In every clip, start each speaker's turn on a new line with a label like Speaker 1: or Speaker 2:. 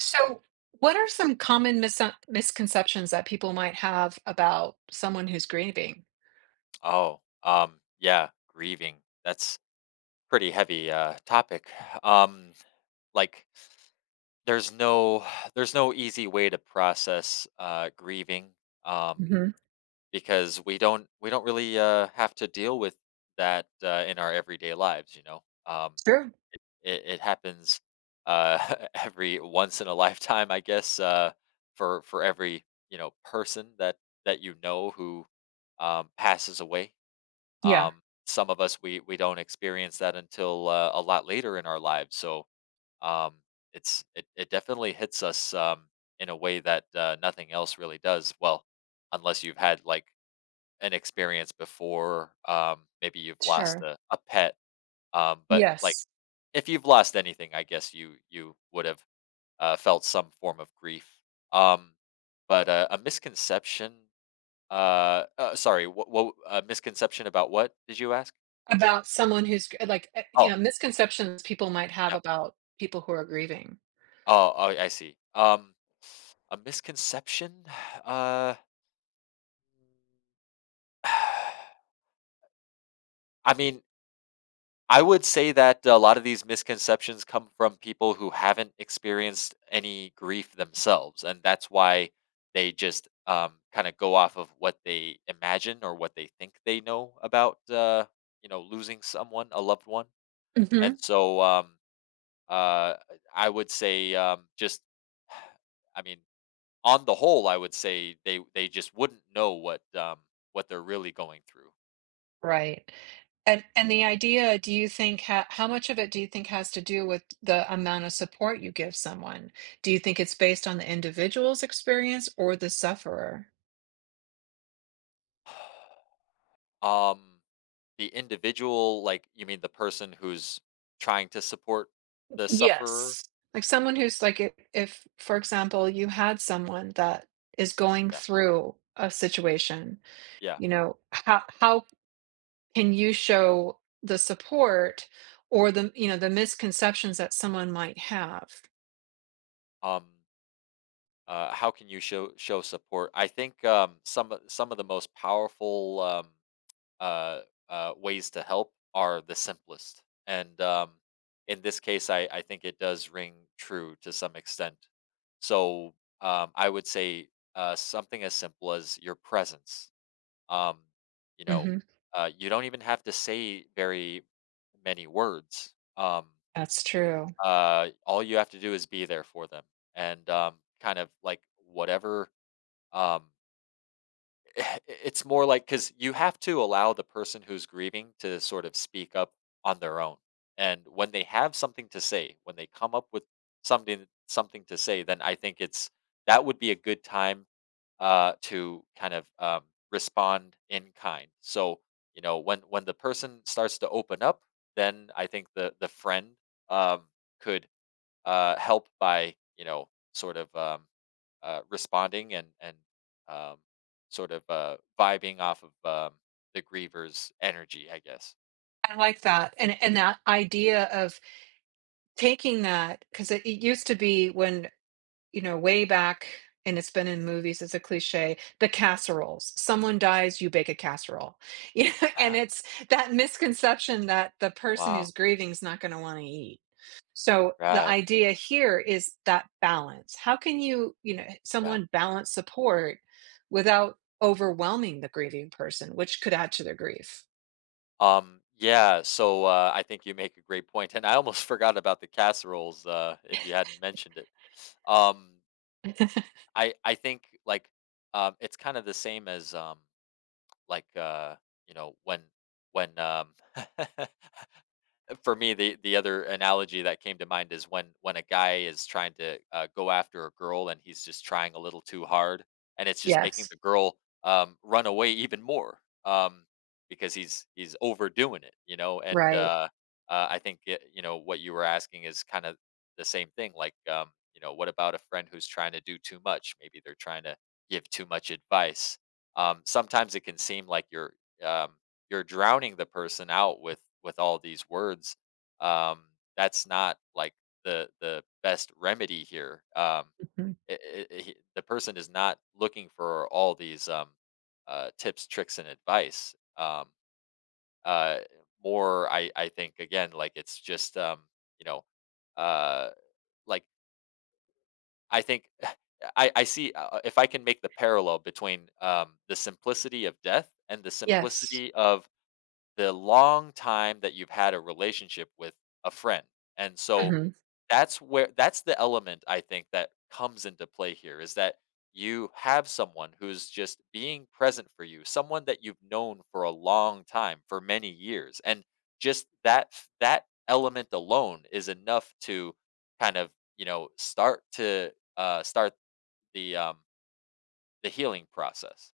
Speaker 1: So, what are some common misconceptions that people might have about someone who's grieving?
Speaker 2: Oh, yeah, grieving. That's pretty heavy topic. Um, like, there's no there's no easy way to process grieving um,
Speaker 1: Hmm.
Speaker 2: because we don't really have to deal with that in our everyday lives. You know,
Speaker 1: Sure.
Speaker 2: it happens uh, every once in a lifetime, I guess, for every person that who passes away.
Speaker 1: Yeah.
Speaker 2: Some of us we don't experience that until a lot later in our lives. So um, it definitely hits us in a way that nothing else really does. Well, unless you've had like an experience before, maybe you've lost
Speaker 1: Sure.
Speaker 2: a pet. But
Speaker 1: Yes.
Speaker 2: if you've lost anything, I guess you would have felt some form of grief. Um, but a misconception sorry what a misconception about what did you ask
Speaker 1: About someone who's
Speaker 2: oh.
Speaker 1: misconceptions people might have about people who are grieving.
Speaker 2: Oh, oh, I see. A misconception? Uh, I mean, I would say that a lot of these misconceptions come from people who haven't experienced any grief themselves, and that's why they just kind of go off of what they imagine or what they think they know about, you know, losing someone, a loved one. And
Speaker 1: Hmm.
Speaker 2: so, uh, I would say just, I mean, on the whole, I would say they just wouldn't know what they're really going through.
Speaker 1: Right? And the idea, do you think how much of it do you think has to do with the amount of support you give someone? Do you think it's based on the individual's experience or the sufferer?
Speaker 2: Um the individual, like you mean the person who's trying to support the sufferer?
Speaker 1: Yes. Like someone who's like if, for example, you had someone that is going
Speaker 2: Yeah.
Speaker 1: through a situation,
Speaker 2: Yeah.
Speaker 1: you know, how can you show the support or, the, you know, the misconceptions that someone might have?
Speaker 2: Um how can you show support? I think some of the most powerful uh, ways to help are the simplest. And in this case, I think it does ring true to some extent. So I would say something as simple as your presence. Um, you know,
Speaker 1: Mhm.
Speaker 2: you don't even have to say very many words.
Speaker 1: That's true.
Speaker 2: All you have to do is be there for them and kind of like whatever. Um, It's more like because you have to allow the person who's grieving to sort of speak up on their own, and when they have something to say, when they come up with something to say, then I think it's that would be a good time, to kind of, respond in kind. So, you know, when the person starts to open up, then I think the friend, um, could help by sort of responding and um, sort of vibing off of the griever's energy, I guess.
Speaker 1: I like that. And that idea of taking that, 'cause it used to be when, you know, way back, and it's been in movies, it's a cliche, the casseroles. Someone dies, you bake a casserole. You know, and it's that misconception that the person
Speaker 2: Wow.
Speaker 1: who's grieving is not gonna wanna eat. So, the
Speaker 2: Right.
Speaker 1: idea here is that balance. How can you, you know,
Speaker 2: Yeah.
Speaker 1: someone balance support without overwhelming the grieving person, which could add to their grief?
Speaker 2: Yeah. So I think you make a great point, and I almost forgot about the casseroles. If you hadn't mentioned it, um, I think like it's kind of the same as like uh, you know, when for me, the other analogy that came to mind is when a guy is trying to go after a girl and he's just trying a little too hard, and it's just making the
Speaker 1: Yes,
Speaker 2: girl run away even more um, because he's overdoing it, you know. And
Speaker 1: right.
Speaker 2: I think it, you know what you were asking is kind of the same thing. Like, you know, what about a friend who's trying to do too much? Maybe they're trying to give too much advice. Sometimes it can seem like um, you're drowning the person out with all these words um that's not like the best remedy here
Speaker 1: Mhm.
Speaker 2: the person is not looking for all these tips tricks and advice uh more I think again like it's just you know uh like I think I see if I can make the parallel between the simplicity of death and the
Speaker 1: Yes.
Speaker 2: simplicity of the long time that you've had a relationship with a friend. And so
Speaker 1: Mhm.
Speaker 2: that's where that's the element I think that comes into play here is that you have someone who's just being present for you, someone that you've known for a long time, for many years. And just that that element alone is enough to kind of, you know, start to start the um the healing process.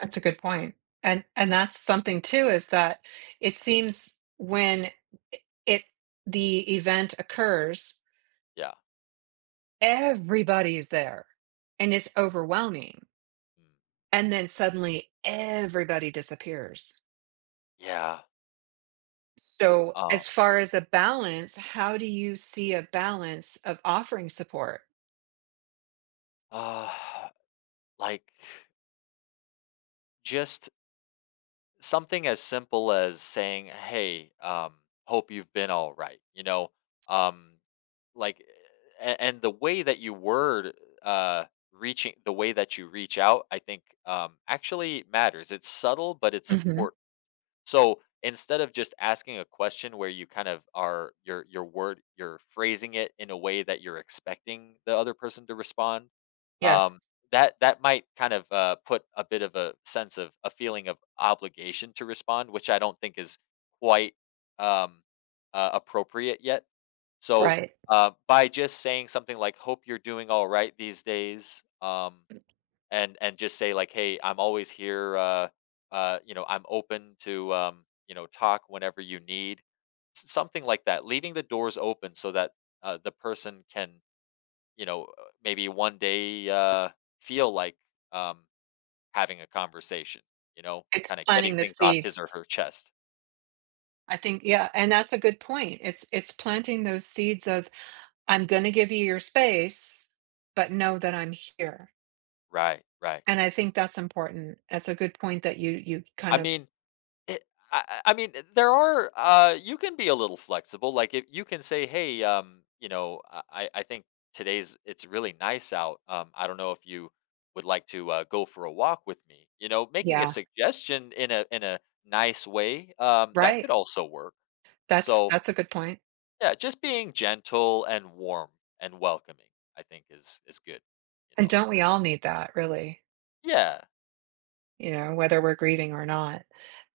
Speaker 1: That's a good point. And that's something too is that it seems when it the event occurs,
Speaker 2: Yeah.
Speaker 1: everybody is there and it's overwhelming.
Speaker 2: Mm.
Speaker 1: And then suddenly everybody disappears.
Speaker 2: Yeah.
Speaker 1: So
Speaker 2: Um
Speaker 1: as far as a balance, how do you see a balance of offering support?
Speaker 2: uh, like just something as simple as saying, "Hey, hope you've been all right." You know, um, like, and the way that you word uh, reaching, the way that you reach out, I think actually matters. It's subtle, but it's
Speaker 1: Mhm.
Speaker 2: important. So instead of just asking a question where you kind of are your word you're phrasing it in a way that you're expecting the other person to respond, um,
Speaker 1: Yes.
Speaker 2: that that might kind of put a bit of a sense of a feeling of obligation to respond, which I don't think is quite um, appropriate yet. So
Speaker 1: Right.
Speaker 2: by just saying something like "Hope you're doing all right these days," and just say like hey I'm always here you know I'm open to you know talk whenever you need. Something like that leaving the doors open so that the person can you know maybe one day feel like um having a conversation, you know,
Speaker 1: It's
Speaker 2: kind of getting
Speaker 1: planting the
Speaker 2: things off his or
Speaker 1: seeds.
Speaker 2: her chest.
Speaker 1: I think, yeah, and that's a good point. It's planting those seeds of I'm going to give you your space, but
Speaker 2: Mhm.
Speaker 1: know that I'm here.
Speaker 2: Right, right.
Speaker 1: And I think that's important. That's a good point that you
Speaker 2: i
Speaker 1: kind of
Speaker 2: mean it, I mean, there are, you can be a little flexible, like, if you can say, "Hey, you know, I think today's it's really nice out. I don't know if you would like to, go for a walk with me." You know, making a
Speaker 1: yeah,
Speaker 2: suggestion in a nice way, that
Speaker 1: right.
Speaker 2: could also work. So,
Speaker 1: That's a good point.
Speaker 2: yeah, just being gentle and warm and welcoming, I think is good, you
Speaker 1: And
Speaker 2: know?
Speaker 1: don't we all need that really,
Speaker 2: Yeah,
Speaker 1: you know, whether we're grieving or not.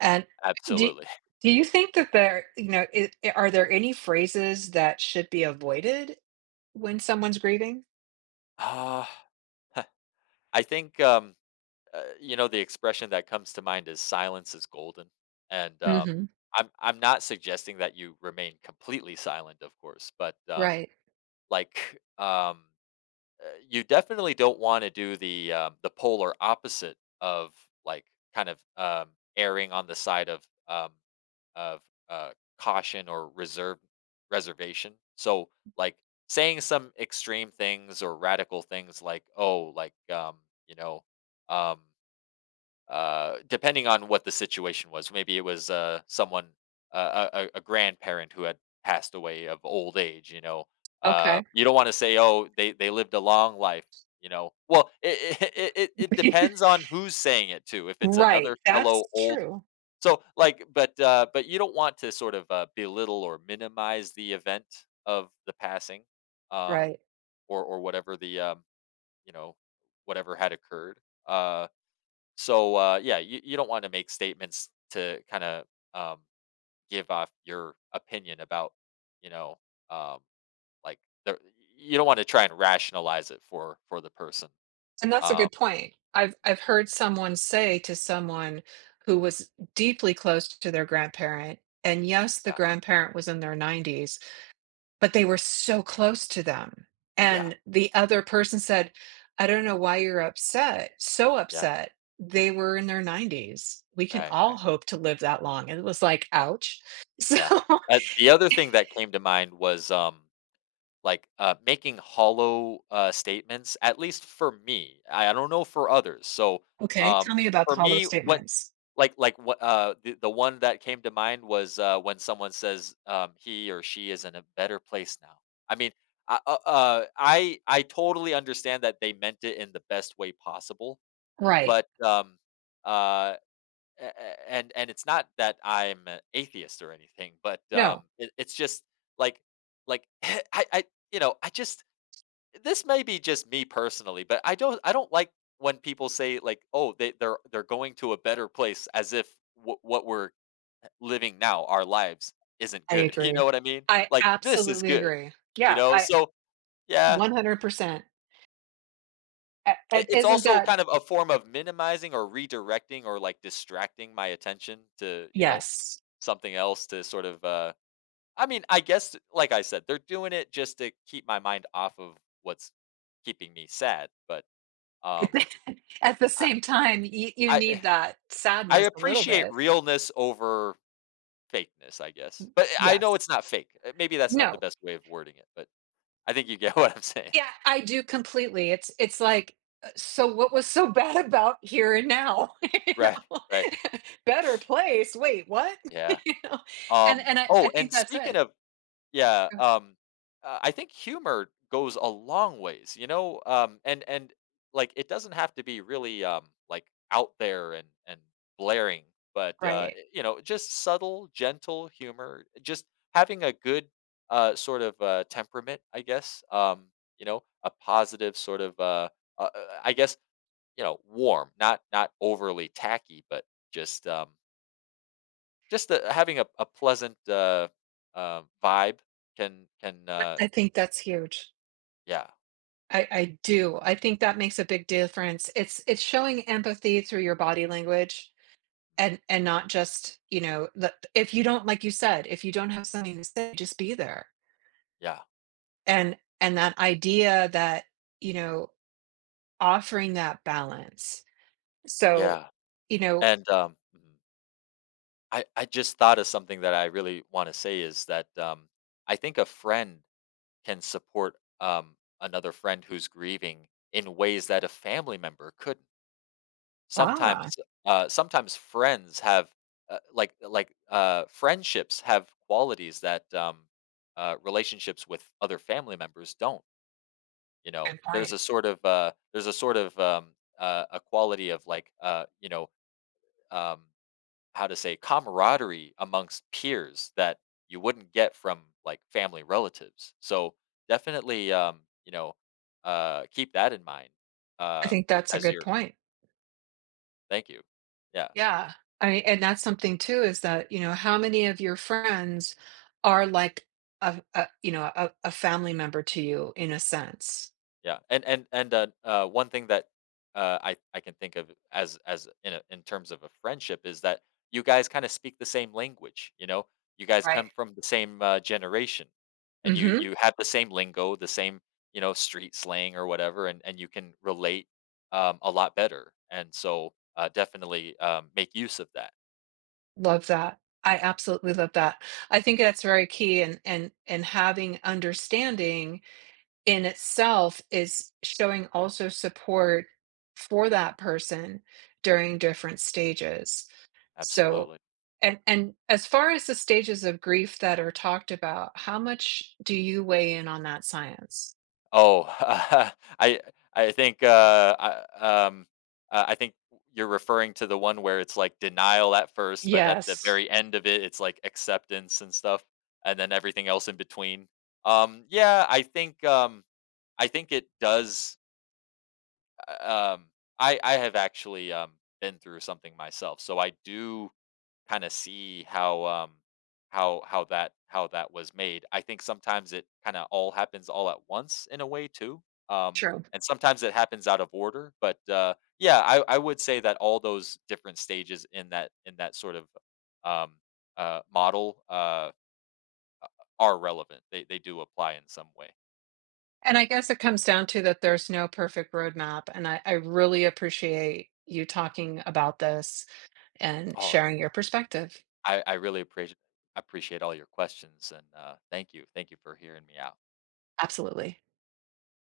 Speaker 1: And do
Speaker 2: absolutely.
Speaker 1: you think that there, you know, are there any phrases that should be avoided when someone's grieving?
Speaker 2: Ah, I think, you know the expression that comes to mind is silence is golden and
Speaker 1: Mhm.
Speaker 2: I'm not suggesting that you remain completely silent of course but
Speaker 1: Right.
Speaker 2: like um you definitely don't want to do the polar opposite of like kind of erring on the side of um of uh caution or reserve reservation so like saying some extreme things or radical things like you know um depending on what the situation was. Maybe it was someone, a grandparent who had passed away of old age. You know,
Speaker 1: Okay.
Speaker 2: you don't want to say, "Oh, they lived a long life." You know, well, it depends on who's saying it too. If it's another
Speaker 1: Right, that's
Speaker 2: fellow old,
Speaker 1: true,
Speaker 2: so like, but you don't want to sort of belittle or minimize the event of the passing, um,
Speaker 1: right,
Speaker 2: or whatever the you know whatever had occurred. Uh, yeah, you, you don't want to make statements to kind of um, give off your opinion about, you know, um, like the, you don't want to try and rationalize it for the person.
Speaker 1: and that's a
Speaker 2: Um,
Speaker 1: good point. I've heard someone say to someone who was deeply close to their grandparent, and yes, the
Speaker 2: yeah,
Speaker 1: grandparent was in their 90s, but they were so close to them,
Speaker 2: yeah,
Speaker 1: and the other person said, "I don't know why you're upset, so
Speaker 2: yeah,
Speaker 1: upset. They were in their 90s. We can
Speaker 2: right,
Speaker 1: all
Speaker 2: right,
Speaker 1: hope to live that long," and it was like,
Speaker 2: yeah,
Speaker 1: "Ouch." So,
Speaker 2: yeah. The other thing that came to mind was like, making hollow, statements, at least for me. I don't know for others. So,
Speaker 1: okay, tell
Speaker 2: um,
Speaker 1: me about the
Speaker 2: for
Speaker 1: hollow
Speaker 2: me, what
Speaker 1: statements.
Speaker 2: what, the one that came to mind was, when someone says, "He or she is in a better place now." I mean, I totally understand that they meant it in the best way possible,
Speaker 1: Right,
Speaker 2: but, uh and it's not that I'm an atheist or anything, but
Speaker 1: no.
Speaker 2: it, it's just like I you know I just this may be just me personally, but I don't like when people say like oh they're going to a better place as if what we're living now our lives isn't
Speaker 1: I
Speaker 2: good. You
Speaker 1: agree.
Speaker 2: know what I mean?
Speaker 1: I
Speaker 2: Like this is
Speaker 1: absolutely
Speaker 2: good.
Speaker 1: agree.
Speaker 2: You
Speaker 1: Yeah,
Speaker 2: know,
Speaker 1: I
Speaker 2: so yeah,
Speaker 1: 100%. A
Speaker 2: it
Speaker 1: and
Speaker 2: it's
Speaker 1: isn't
Speaker 2: also
Speaker 1: that
Speaker 2: kind of a form of minimizing or redirecting or, like, distracting my attention to, you know,
Speaker 1: yes.
Speaker 2: something else to sort of, I mean, I guess, like I said, they're doing it just to keep my mind off of what's keeping me sad, but, um,
Speaker 1: At the
Speaker 2: I
Speaker 1: same time, you
Speaker 2: I
Speaker 1: need that
Speaker 2: I
Speaker 1: sadness a little
Speaker 2: appreciate
Speaker 1: bit.
Speaker 2: realness over fakeness, I guess, but eh, I know
Speaker 1: Yes.
Speaker 2: it's not fake. Maybe that's not the
Speaker 1: No.
Speaker 2: best way of wording it, but I think you get what I'm saying.
Speaker 1: Yeah, I do completely. It's like, so what was so bad about Here and Now? You
Speaker 2: Right,
Speaker 1: know?
Speaker 2: right.
Speaker 1: Better Place, wait, what?
Speaker 2: Yeah.
Speaker 1: You know? And I
Speaker 2: Oh,
Speaker 1: think
Speaker 2: and
Speaker 1: that's
Speaker 2: speaking
Speaker 1: it.
Speaker 2: of yeah, I think humor goes a long ways, you know, and like it doesn't have to be really out there and blaring, but
Speaker 1: Right.
Speaker 2: you know, just subtle, gentle humor, just having a good sort of temperament, I guess. You know, a positive sort of, I guess, you know, warm, not not overly tacky, but just um, just, having a pleasant, vibe can
Speaker 1: I think that's huge.
Speaker 2: yeah,
Speaker 1: I do. I think that makes a big difference. It's showing empathy through your body language and not just, you know, the, if you don't like you said, if you don't have something to say, just be there.
Speaker 2: yeah,
Speaker 1: And that idea that, you know, offering that balance. So,
Speaker 2: yeah,
Speaker 1: you know,
Speaker 2: and, mhm. I just thought of something that I really wanna say is that, I think a friend can support, another friend who's grieving in ways that a family member couldn't.
Speaker 1: ah,
Speaker 2: Sometimes, sometimes friends have, friendships have qualities that, relationships with other family members don't. You know,
Speaker 1: good
Speaker 2: there's
Speaker 1: point.
Speaker 2: a sort of there's a sort of a quality of you know um, how to say camaraderie amongst peers that you wouldn't get from like family relatives. So definitely, you know, keep that in mind
Speaker 1: I
Speaker 2: um,
Speaker 1: think that's a
Speaker 2: as
Speaker 1: good
Speaker 2: your
Speaker 1: point.
Speaker 2: thank you. Yeah.
Speaker 1: Yeah. I mean, and that's something too is that, you know, how many of your friends are like a you know, a family member to you in a sense,
Speaker 2: Yeah, and one thing that I can think of as in a, in terms of a friendship is that you guys kind of speak the same language. You know, you guys
Speaker 1: right?
Speaker 2: come from the same generation, and you
Speaker 1: Hmm.
Speaker 2: you have the same lingo, the same you know street slang or whatever, and you can relate a lot better. And so definitely make use of that.
Speaker 1: Love that. I absolutely love that. I think that's very key and having understanding in itself is showing also support for
Speaker 2: Mm,
Speaker 1: that person during different stages. So
Speaker 2: absolutely.
Speaker 1: and as far as the stages of grief that are talked about, how much do you weigh in on that science?
Speaker 2: Oh, I I think, I think you're referring to the one where it's, like, denial at first, but at the
Speaker 1: Yes.
Speaker 2: very end of it, it's, like, acceptance and stuff, and then everything else in between. Yeah, I think it does, uh, um I have actually, been through something myself, so I do kinda see how, that how that was made. I think sometimes it kinda all happens all at once in a way too, um,
Speaker 1: True.
Speaker 2: and sometimes it happens out of order, but, yeah, I would say that all those different stages in that sort of, um, model, are relevant. They do apply in some way.
Speaker 1: And I guess it comes down to that there's no perfect roadmap. And I really appreciate you talking about this and
Speaker 2: Oh,
Speaker 1: sharing your perspective.
Speaker 2: I really appreciate all your questions and, thank you. Thank you for hearing me out.
Speaker 1: Absolutely.